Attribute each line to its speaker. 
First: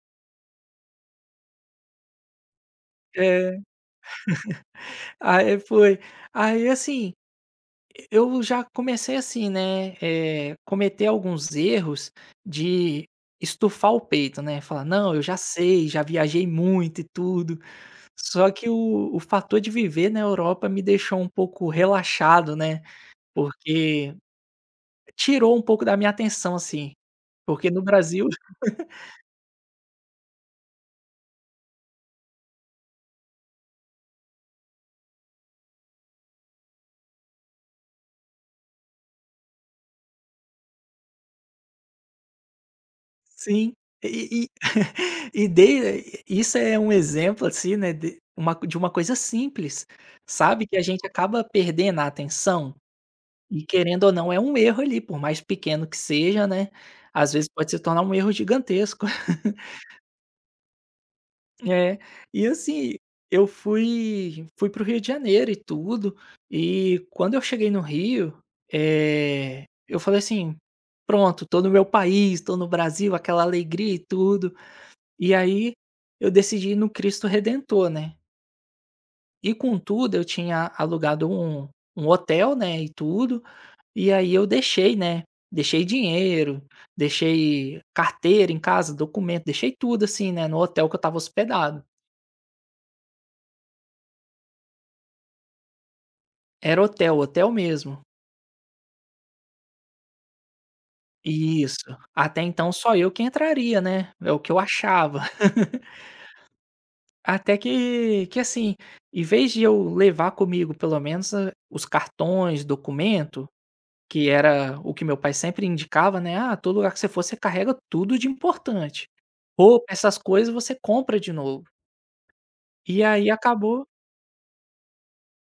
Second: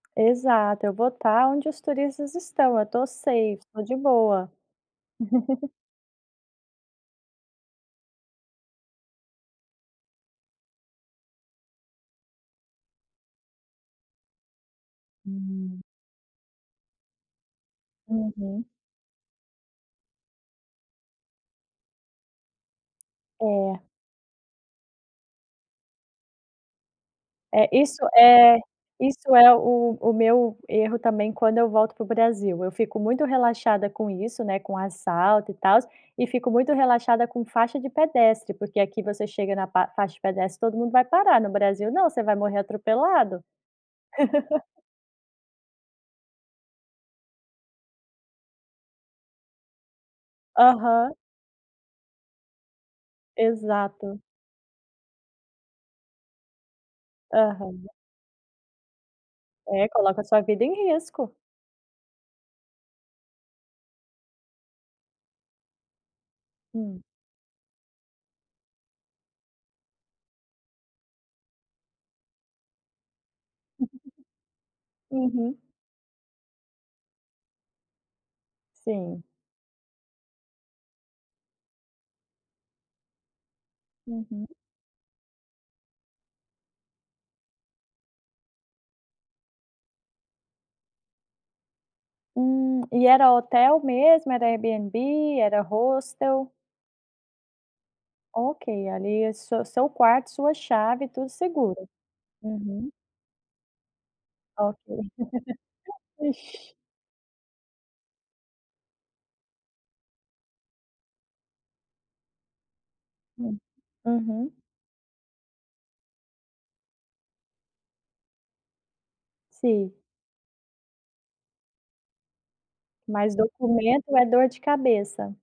Speaker 1: Exato, eu vou tá onde os turistas estão. Eu tô
Speaker 2: É.
Speaker 1: safe tô de boa.
Speaker 2: Aí foi aí assim, e e já comecei assim, né, eh, cometer alguns erros de estufar o peito, né. Falar: "Não, eu já
Speaker 1: Hum.
Speaker 2: sei, já viajei muito e tudo." Só
Speaker 1: Uhum.
Speaker 2: que o o fator de viver na Europa me deixou um pouco relaxado, né,
Speaker 1: É.
Speaker 2: porque tirou um pouco da minha atenção, assim.
Speaker 1: É,
Speaker 2: Porque, no
Speaker 1: isso
Speaker 2: Brasil
Speaker 1: é isso é o o meu erro, também, quando eu volto para o Brasil. Eu fico muito relaxada com isso, né, com assalto e tal, e fico muito relaxada com faixa de pedestre porque aqui, você chega na pa faixa de pedestre, todo mundo vai parar, no Brasil não, você vai morrer atropelado.
Speaker 2: Sim, e e e e dei isso é um exemplo assim, né, de de uma de uma coisa simples, sabe, que a gente
Speaker 1: Aham.
Speaker 2: acaba perdendo a atenção? E querendo ou
Speaker 1: Exato.
Speaker 2: não, é um erro ali, por mais pequeno que seja, né, às vezes pode se
Speaker 1: Aham.
Speaker 2: tornar um erro gigantesco.
Speaker 1: É, coloca a sua vida em risco.
Speaker 2: É, e assim, eu fui fui para o Rio de Janeiro e tudo,
Speaker 1: Hum.
Speaker 2: e quando eu cheguei no Rio, eh, eu falei assim: "Pronto, tô no meu país, estou no Brasil." Aquela alegria e tudo, e
Speaker 1: Uhum.
Speaker 2: aí, eu decidi ir no Cristo Redentor, né.
Speaker 1: Sim.
Speaker 2: E, com tudo, eu tinha alugado um um hotel, né, e tudo. E aí eu
Speaker 1: Uhum.
Speaker 2: deixei, né, deixei dinheiro, deixei carteira em casa, documento, deixei tudo assim, né, no hotel que eu estava hospedado.
Speaker 1: Hum, e era hotel mesmo? Era Airbnb, era hostel?
Speaker 2: Era hotel, hotel mesmo.
Speaker 1: Ok, ali é su seu quarto, sua chave, tudo
Speaker 2: Isso,
Speaker 1: seguro.
Speaker 2: até então,
Speaker 1: Uhum.
Speaker 2: só eu que entraria, né? É o que eu
Speaker 1: Ok.
Speaker 2: achava.
Speaker 1: Ixi.
Speaker 2: Até que que assim, em vez de eu levar comigo pelo menos os cartões, documento,
Speaker 1: Hum.
Speaker 2: que
Speaker 1: Uhum.
Speaker 2: era o que meu pai sempre indicava, né, "Ah, todo lugar que você for você carrega tudo de importante", ou
Speaker 1: Sim.
Speaker 2: essas coisas você compra de novo. E aí,
Speaker 1: Mas
Speaker 2: acabou
Speaker 1: documento é dor de cabeça.